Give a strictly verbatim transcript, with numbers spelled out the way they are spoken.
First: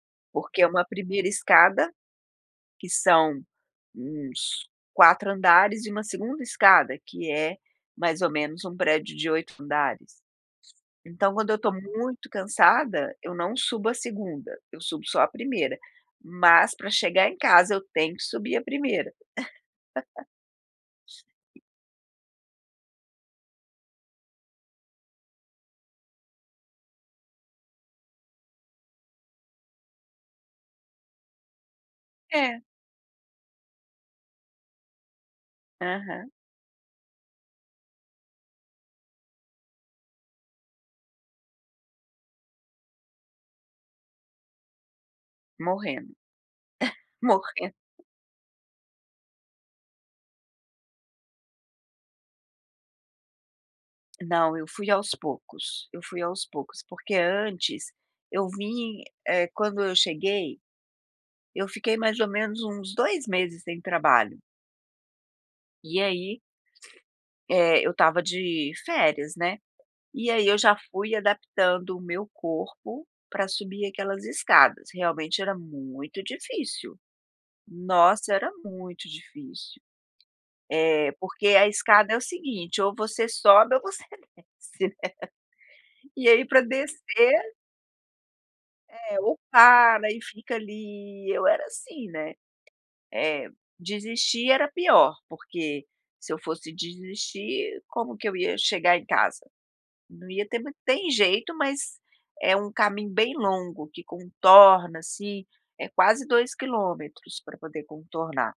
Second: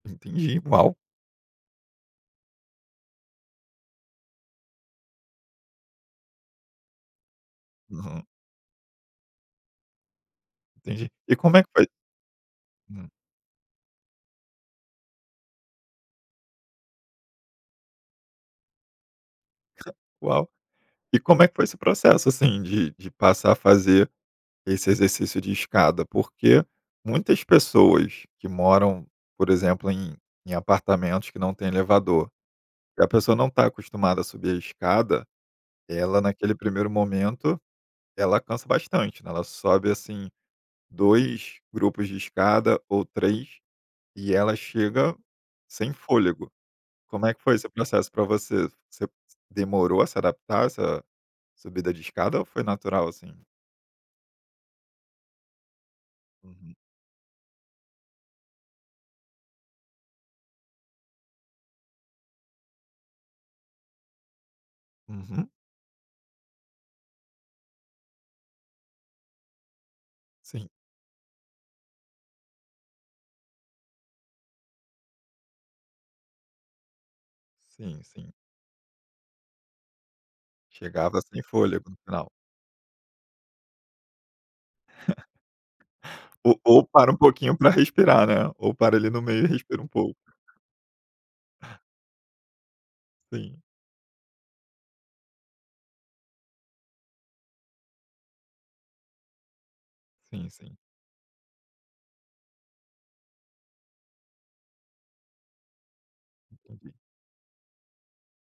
Porque Entendi. é uma Uau! primeira escada que são uns quatro andares e uma segunda escada que é mais Uhum. ou menos um prédio de oito andares. Entendi. Então E quando eu como é que estou foi muito Hum. cansada, eu não subo a segunda, eu subo só a primeira, mas pra chegar em casa eu tenho que subir a primeira. Uau! E como é que foi esse processo, assim, de de passar a fazer esse exercício de escada? Porque muitas pessoas que moram, por exemplo, em em apartamentos que não tem elevador, É. que a pessoa não está acostumada a subir a escada, ela Aham. naquele primeiro momento, ela cansa bastante, né, ela sobe, assim, dois grupos de escada ou três e ela chega sem Morrendo. fôlego. Como é que foi esse Morrendo. processo pra você? Você demorou a se adaptar a essa subida de escada ou foi natural assim? Não, eu fui aos poucos, eu fui aos Uhum. poucos. Porque antes eu vim eh, quando eu cheguei, eu fiquei mais ou menos uns dois meses sem trabalho. Uhum. E aí eh, eu estava de férias, né, e aí eu Sim. já fui adaptando o meu corpo pra subir aquelas escadas, realmente era muito difícil. Sim, sim. Nossa era muito difícil. É, Chegava sem porque a fôlego no escada é o final. seguinte, ou você sobe ou você desce. E aí O pra ou para um descer pouquinho pra respirar, né, ou para ali É, no ou meio e respira um para pouco. e fica ali, eu era assim, né. É, Sim. desistir era pior, porque se eu fosse desistir como que eu ia chegar em casa? Não ia Sim, ter ma sim. tem jeito, mas é um caminho bem longo que contorna, assim, é quase dois [unintelligible] quilômetros pra poder contornar.